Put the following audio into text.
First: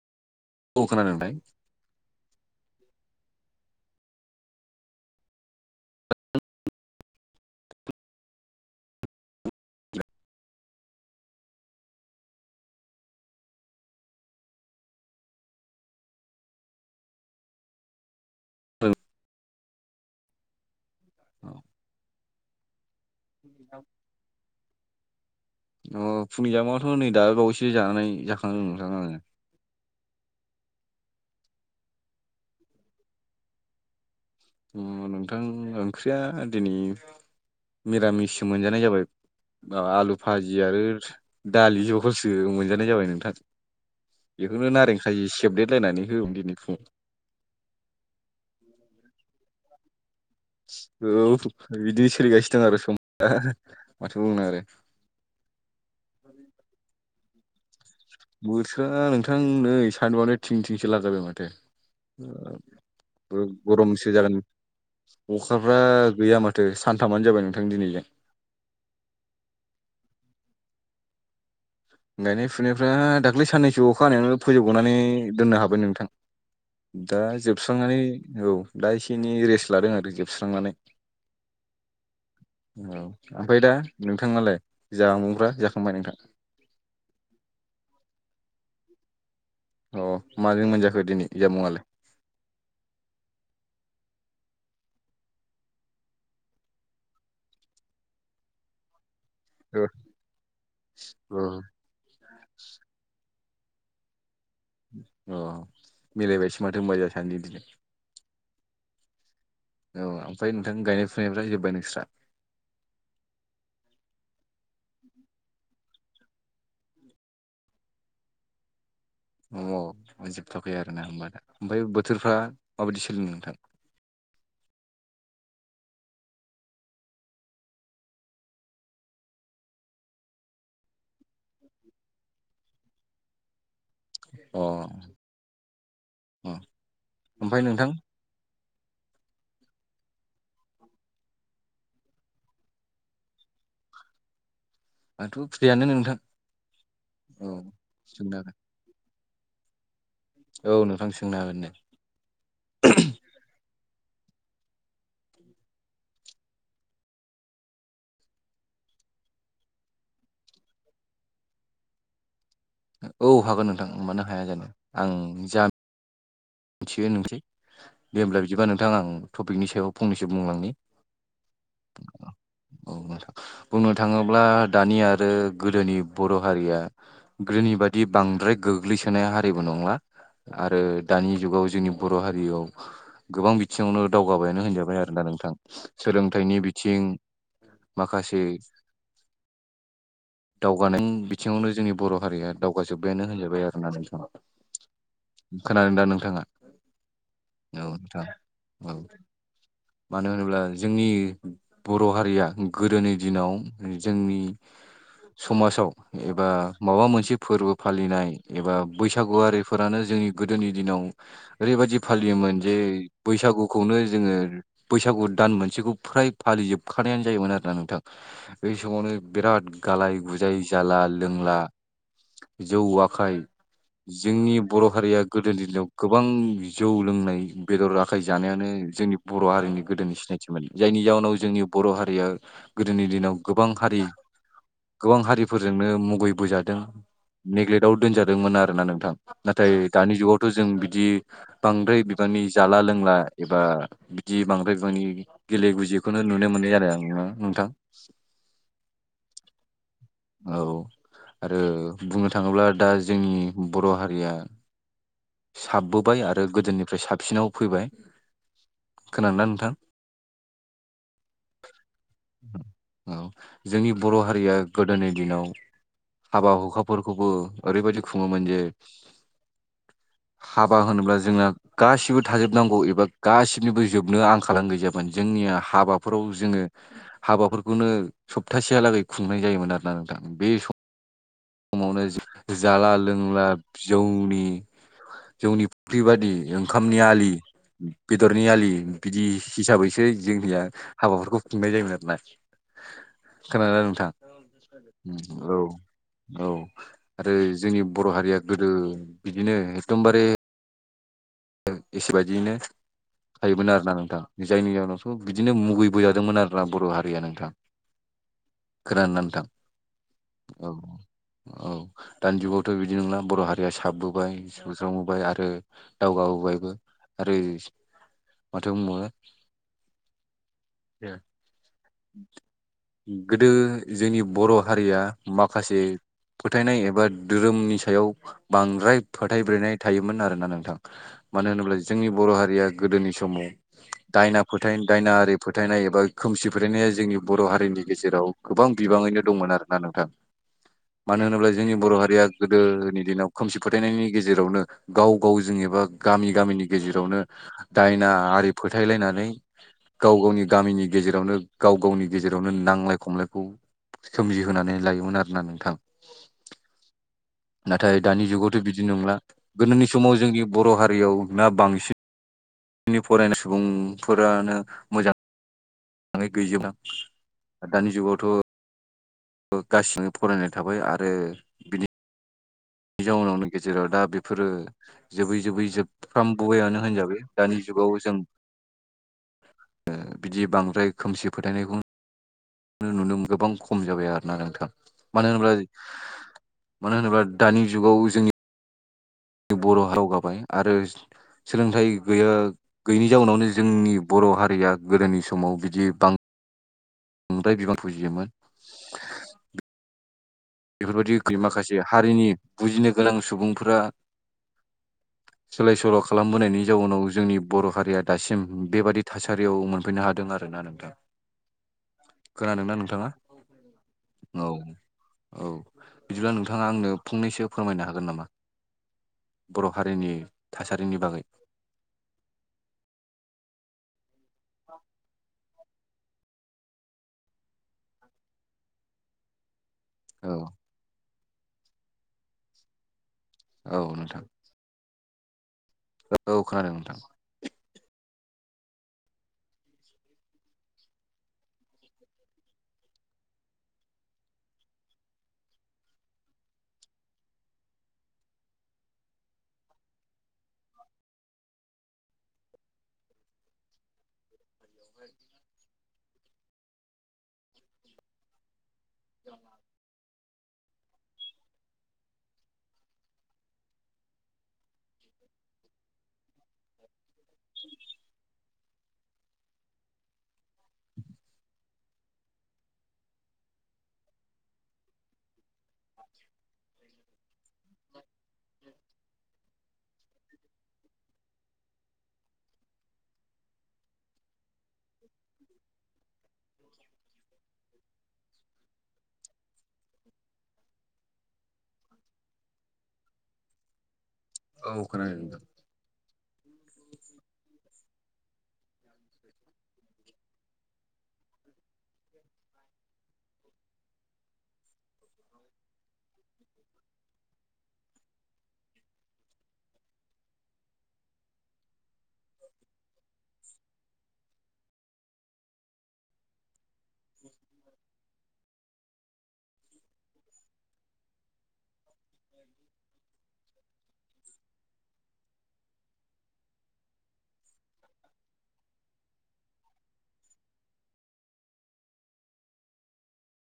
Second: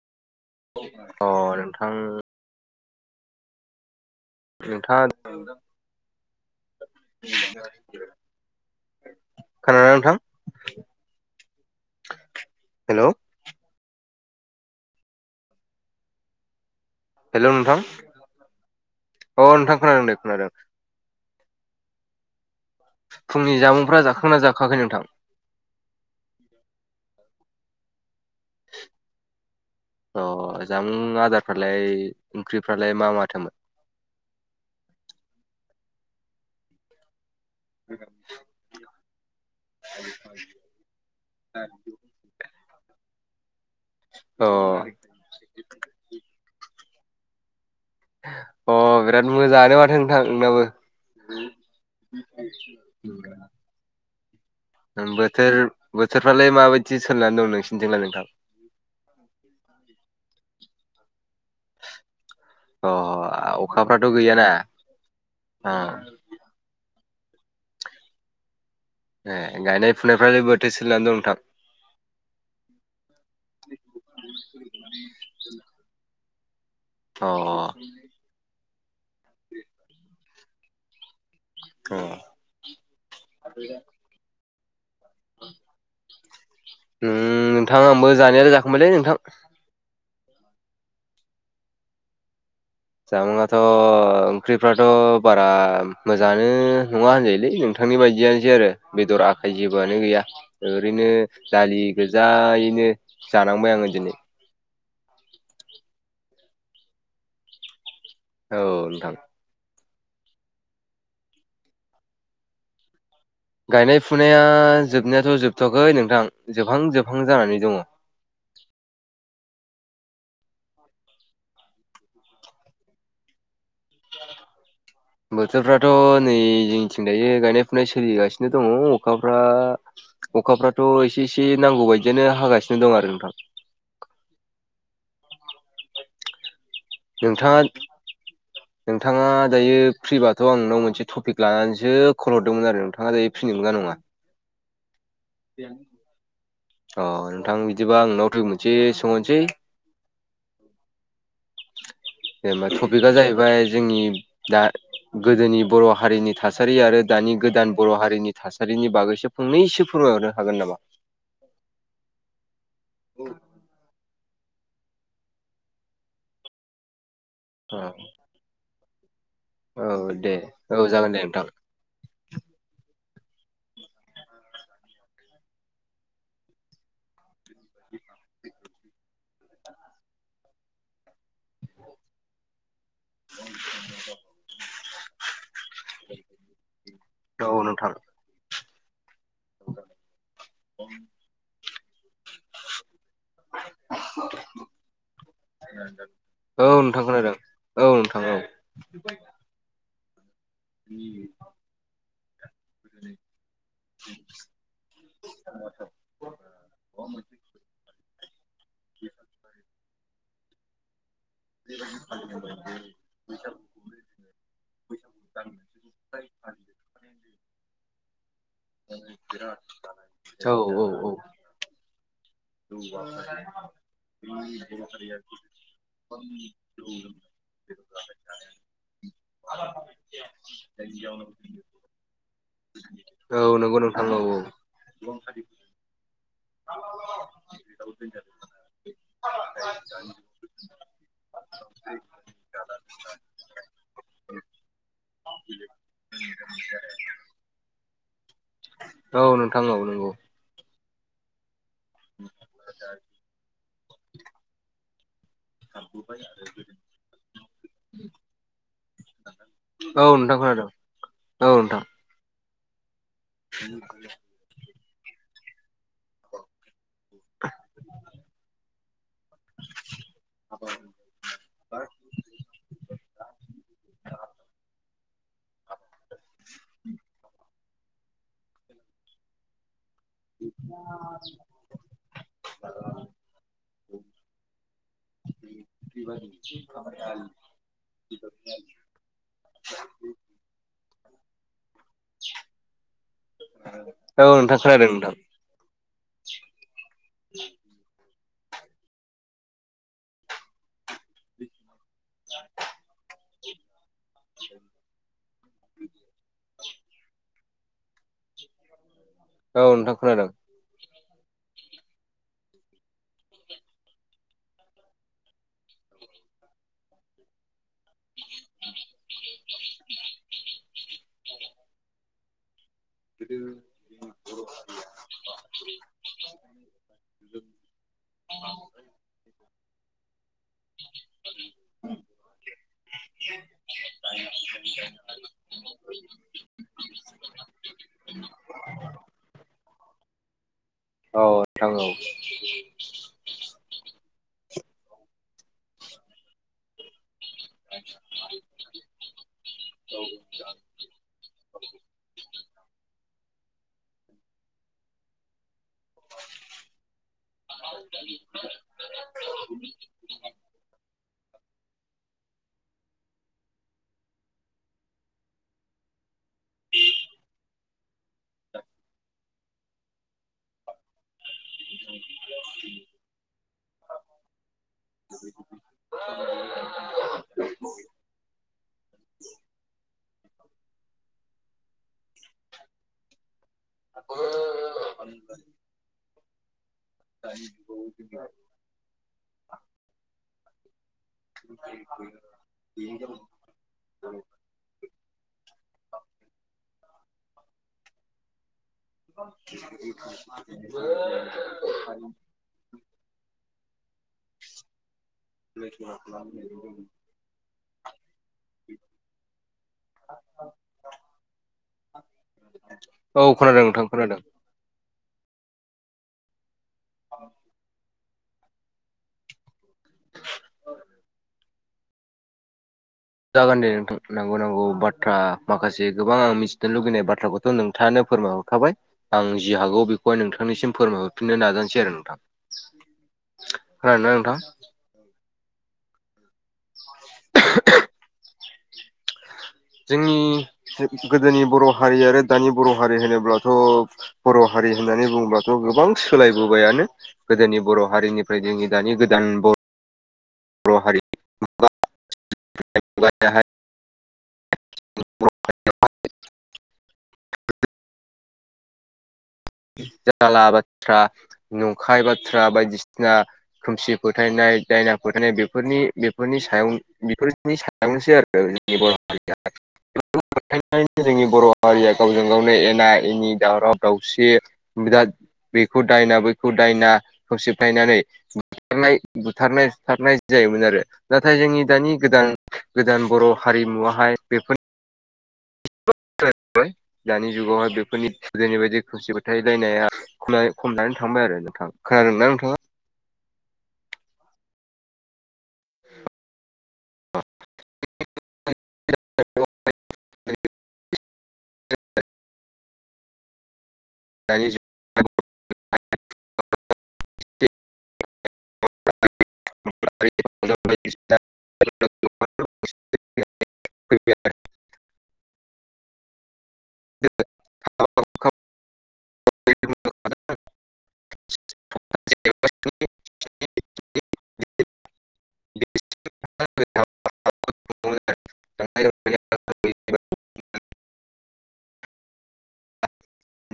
औ खोनादों अ नोंथां नोंथां। नोंथांङा। [unintelligible] खोनादोंना नोंथां? हेल'। हेल' नोंथां अ नोंथां खोनादों दे खोनादों। औ। फुंनि जामुंफ्रा जाखांना जाखांआखै नोंथां? अ फुंनि जामुंङाथ' नै दाबाय बावैसो जानानै जाखांदों नोंथां आङो। अ जामुं आदारफ्रालाय ओंख्रिफ्रालाय मा माथोमोन? अ नोंथां ओंख्रिया दिनै मिरामिससो मोनजानाय जाबाय। ओ आलु भाजि आरो दालि जहलसो मोनजानाय जाबाय नोंथां। अ बेखौनो नारें खायि सेबदेरलायनानै होबाय दिनै फुुंङाव। अ बिराद मोजाङानो माथो नोंथां नोंनाबो। औ बिदिनो सोलिगासिनो दं आरो सम माथो बुंनो आरो। ओं बोथोर बोथोरफ्रालाय माबायदि सोलिनानै दं नोंसोरथिंनालाय? बोथोरा नोंथां नै सानदुंआनो थिं थिंसो लागायबाय माथो। अ बो अखाफ्राथ' गरमसो जागोन गैयाना अ अखाफ्रा गैया मा थो सानथामानो जाबाय नोंथां दिनैजों। ए गायनाय फुनायफ्रालाय बोरैथो सोलिनानै दं नोंथां? गायनाय फुनायफ्रा दाख्लै साननैसो अखा हानायावनो फोजोबग'नानै दोननो हाबाय नोंथां। दा अ जोबस्रांनानै औ दा एसे एनै रेस्ट लादों आरो जोबस्रांनानै। अ उम ओमफ्राय दा नोंथाङालाय जामुंफ्रा जाखांबाय नोंथां? उम नोंथां आंबो जानायालाय जाखांबायलै नोंथां। अ माजों मोनजाखो दिनै जामुवालाय? जामुंआथ' ओंख्रिफ्राथ' बारा मोजाङानो नङा होनजायोलै नोंथां। नोंथांनि बायदियानोसै आरो बेदर आखाइ अ जेबोआनो गैया ओरैनो अ दालि गोजायैनो जानांबाय आङो दिनै अ मिलायबायसो माथो होनबा जोहा सानैजों दिनै औ नोंथां। औ ओमफ्राय नोंथां गायनाय फुनायफ्रा जोबबाय नोंस्रा? गायनाय फुनाया जोबनायाथ' जोबथवाखै नोंथां जोबहां जोबहां जानानै दंङ। औ मोनजोबथ'आखै आरो ना होनबा दा ओमफ्राय बोथोरफ्रा माबायदि सोलिदों नोंथां? [inaudible] बोथोरफ्राथ' नै जोंनिथिं दायो गायनाय फुनाय सोलिगासिनो दङ अखाफ्रा अखाफ्राथ' एसे एसे नांगौ बायदियानो हागासिनो दं आरो नोंथां। अ अ नोंथाङा ओमफ्राय नोंथां नोंथाङा दायो फ्रिबाथ' आं नोंनाव मोनसे टपिक लानानैसो कल हरदोंमोन आरो नोंथाङा दायो फ्रि नंगौना नङा? आंथ' फ्रियानो नोंथां अ औ नोंथां बिदिबा आं नोंनाव सोंनो दुइ हागोन मोनसे सोंहरनोसै। औ नोंथां सोंनो हागोन नो जेनबा टपिकआ जाहैबाय जोंनि दा गोदोनि बर' हारिनि थासारि आरो दानि गोदान बर' हारिनि थासारिनि बागैसो फंनैसो फोरमायहरनो हागोन नामा? औ हागोन नोंथां मानो हाया जानो आं जाम मिथिग्रोनोसै। ओ। दे होमब्ला बिदिबा नोंथां आं औ सायाव फंनैसो दे बुंलांनि औ जागोन दे नोंथां। [inaudible] औ बुंनो थाङोब्ला दानि आरो गोदोनि बर' हारिया गोदोनि बादि बांद्राय गोग्लैसोनाय हारिबो नंला आरो दानि जुगाव जोंनि बर' हारियाव गोबां बिथिङावनो दावगाबायानो होनजाबाय आरोना नोंथां। सोलोंथाइनि बिथिं औ नोंथां माखासे [inaudible] दावगानाय बिथिङावनो जोंनि बर' हारिया दाव गाजोब्बायानो होनजाबाय आरो ना नोंथाङा खोनादों दा नोंथाङा? औ नोंथां खोनादों औ नोंथां औ औ मानो होनोब्ला जोंनि बर' हारिया गोदोनि दिनाव जोंनि समाजाव एबा माबा मोनसे फोरबो फालिनाय एबा बैसागुआरिफोरानो जोंनि गोदोनि दिनाव ओरैबादि फालियोमोन जे बैसागुखौ खौनो जोङो बैसागु दान मोनसेखौ फ्राय फालिजोबखानायानो जायोमोन आरोना नोंथां बै समावनो बिराद गालाय औ गुजाय औ जाला लोंला जौ आखाय [unintelligible] जिल्लायाव गोबां जौ लोंनाय बेदर आखाइ जानायानो जोंनि बर' हारिनि गोदोनि सिनायथि। थि माने जायनि जाहोनाव जोंनि बर' हारिया गोदोनि दिनाव औ औ गोबां नंगौ हारि नोंथां औ गोबां हारिफोरजोंनो मुगैबोजादों नेग्लेटआव दोनजादोंमोन आरोना नोंथां। नाथाय दानि जुगावथ' जों बिदि बांद्राय बिबांनि जाला लोंला एबा बिदि बांद्राय बिबांनि गेले गुजिखौनो नुनो मोनो आरो आं ना नोंथां। औ नोंथां औ नंगौ नंगौ औ आरो बुंनो थाङोब्ला दा जोंनि बर' हारिया साबबोबाय आरो गोदोनिफ्राय साबसिनाव फैबाय। खोनादोंना नोंथां औ नोंथां खोनादों औ नोंथां औ जोंनि बर' हारिया गोदोनि दिनाव हाबा हुखाफोरखौबो ओरैबायाददि खुङोमोन जे [inaudible] हाबा होनोब्ला जोङो गासिबो थाजोबनांगौ एबा गासिनिबो जोबनो आंखाल गैजाबाय जोंनिया हाबाफोराव जोङो हाबाफोरखौनो सप्तासेहालागै खुंनाय जायोमोन आरो ना नोंथां बे सम अ समावनो जाला लोंला जौनि जोंनि बेबादि ओंखामनि आलि बेदरनि आलि बिदि हिसाबैसो जोंनिया हाबाफोरखौ खुंनाय जायोमोन आरो खोनादों ना नोंथां? औ नोंथां खोनादों नोंथां औ औ आरो जोंनि बर' हारिया गोदो बिदिनो एखदमबारे गोसो बादियैनो थायोमोन आरो ना नोंथां जायनि जाहनावथ' बिदिनो मुगैबोजादोंमोन आरोोना बर' हारिया नोंथां खोनाननानै नोंथां औ नोंथां खोनादों औ औ दानि जुगावथ' बिदि नंला बर' हारिया साबबोोबाय सुस्रांबोबाय आरो दावगाबोबायबो आरो माथो [inaudible] गोदो जोंनि बर' हारिया माखासे फोथायनाय एबा धोरोमनि सायाव बांद्राय फोथायब्रोननाय थायोमोन आरोना नोंथां मानो होनब्ला जोंनि बर' हारिया गोदोनि समाव दायना फोथाय दायनाआरि फोथायनाय एबा खोमसि बेओनाय जोंनि बर' हारिनि गेजेराव गोबां बिबाङैनो दंमोन आरोना नोंथां औ मानो होनोब्ला नोंथां जोंनि बर' औ हारिया गोदोनि दिनाव खोमसि फोथायनायनि गेजेरावनो गाव गाव जों एबा गामि गामिनि गेजेरावनो दायना आरि फोथायलायनानै गाव गावनि गामिनि गेजेरावनो गाव गावनि गेजेरावनो नांलाय खमलायखौ सोमजिहोनानै लायोमोन आरोना नोंथां नाथाय दानि जुगावथ' बिदि नंला गोदोनि समाव जोंनि बर' हारियाव ना बांसिन जोंनि फरायनाय सुबुंफोरानो मोजां माङै गैजोबलां दानि जुगावथ' औ गाससिबो फरायनाय थाबाय आरो हिनजाव उनावनि गेजेराव दा बेफोरो जोबै जोबै जोबफ्राम बबेानो होनजाबाय दानि जुगाव जों बिदि बांद्राय खोमसि फोथायनायखौ नुनो गोबां खम जाबाय आरोोना नोंथां मानो होनोब्ला मानो होनोब्ला दानि जुगाव जोंनि बर' राव गाबाय आरो सोलोंथाइ गैया गैयिैनि जाउनावनो जोंनि बर' हारिया गोदोनि समाव बिदि बांसिन बांद्राय बिबान फुजियोमोन [inaudible] बेफोरबायदिख माखासे हारिनि बुजिनो गोनां सुबुंफोरा सोलाय सोल' खालामबोनायनि जाउनाव जोंनि बर' हारिया दासिम बेबादि थासारियाव मोनफैनो हादों आर ना नोंथां खोन नों औ खोनादों नोंथां खोनादों। औ औ बिदिब्ला नोंथाङा आंनो फंनैसो फोरमायनो हागोन नामा? बर' हारिनि थासारिनि बागै। जागोनदे नोंथां नांगौ नांगौ बाथ्रा माखासे गोबां आं मिथिनो लुुबैनाय बाथ्राखौ नोंथाङानो फोरमायहरखाबाय आं जि हागौ बेखौ बेहाय औ नोंथांनिसिम फोरमायहरफिननो नाजानोसै आरो नोंथां खोनादोंना नोंथां औ खोनादों नोंथां [inaudible] जोंनि गोदोनि बर' हारि आरो दानि बर' हारि होनोब्लाथ' बर' हारि होननानै बुंडोंबाथ' गोबां सोलायबोबायानो गोदोनि बर' हारिनिफ्राय जोंनि दानि गोदान बर' हारि द [inaudible] जाला बाथ्रा नंखाय बाथ्रा बायदिसिना खोमसि फोथायनाय दायना फोथायनाय बेफोरनि बेफोरनि सायाव बेफोर सायावनोसै आरो जोंनि बर' हारिया बेखनानै जोंनि बर' हारिया गावजों गावनो एना एनि दावराव दावसि बिराद बेखौ दायना बैखौ दायना खोमसि फोथायनानै बुथारनाय बुथारनायुथारनाय जायोमोन आरो नाथाय जोंनि दानि गोदान गोदान बर' हारिमुवाहाय बेफोर दानि जुगावहाय बेफोरनि गोदोनि बायदि खोमसि फोथायलायनाया ख खमनानै थांबाय आरो नोंथां खोनादों ना नोंथाङा? औ खोनादं नोंथां। [unintelligible] दानि जुगाव [unintelligible] [unintelligible] [unintelligible] [unintelligible] आ [unintelligible] [unintelligible]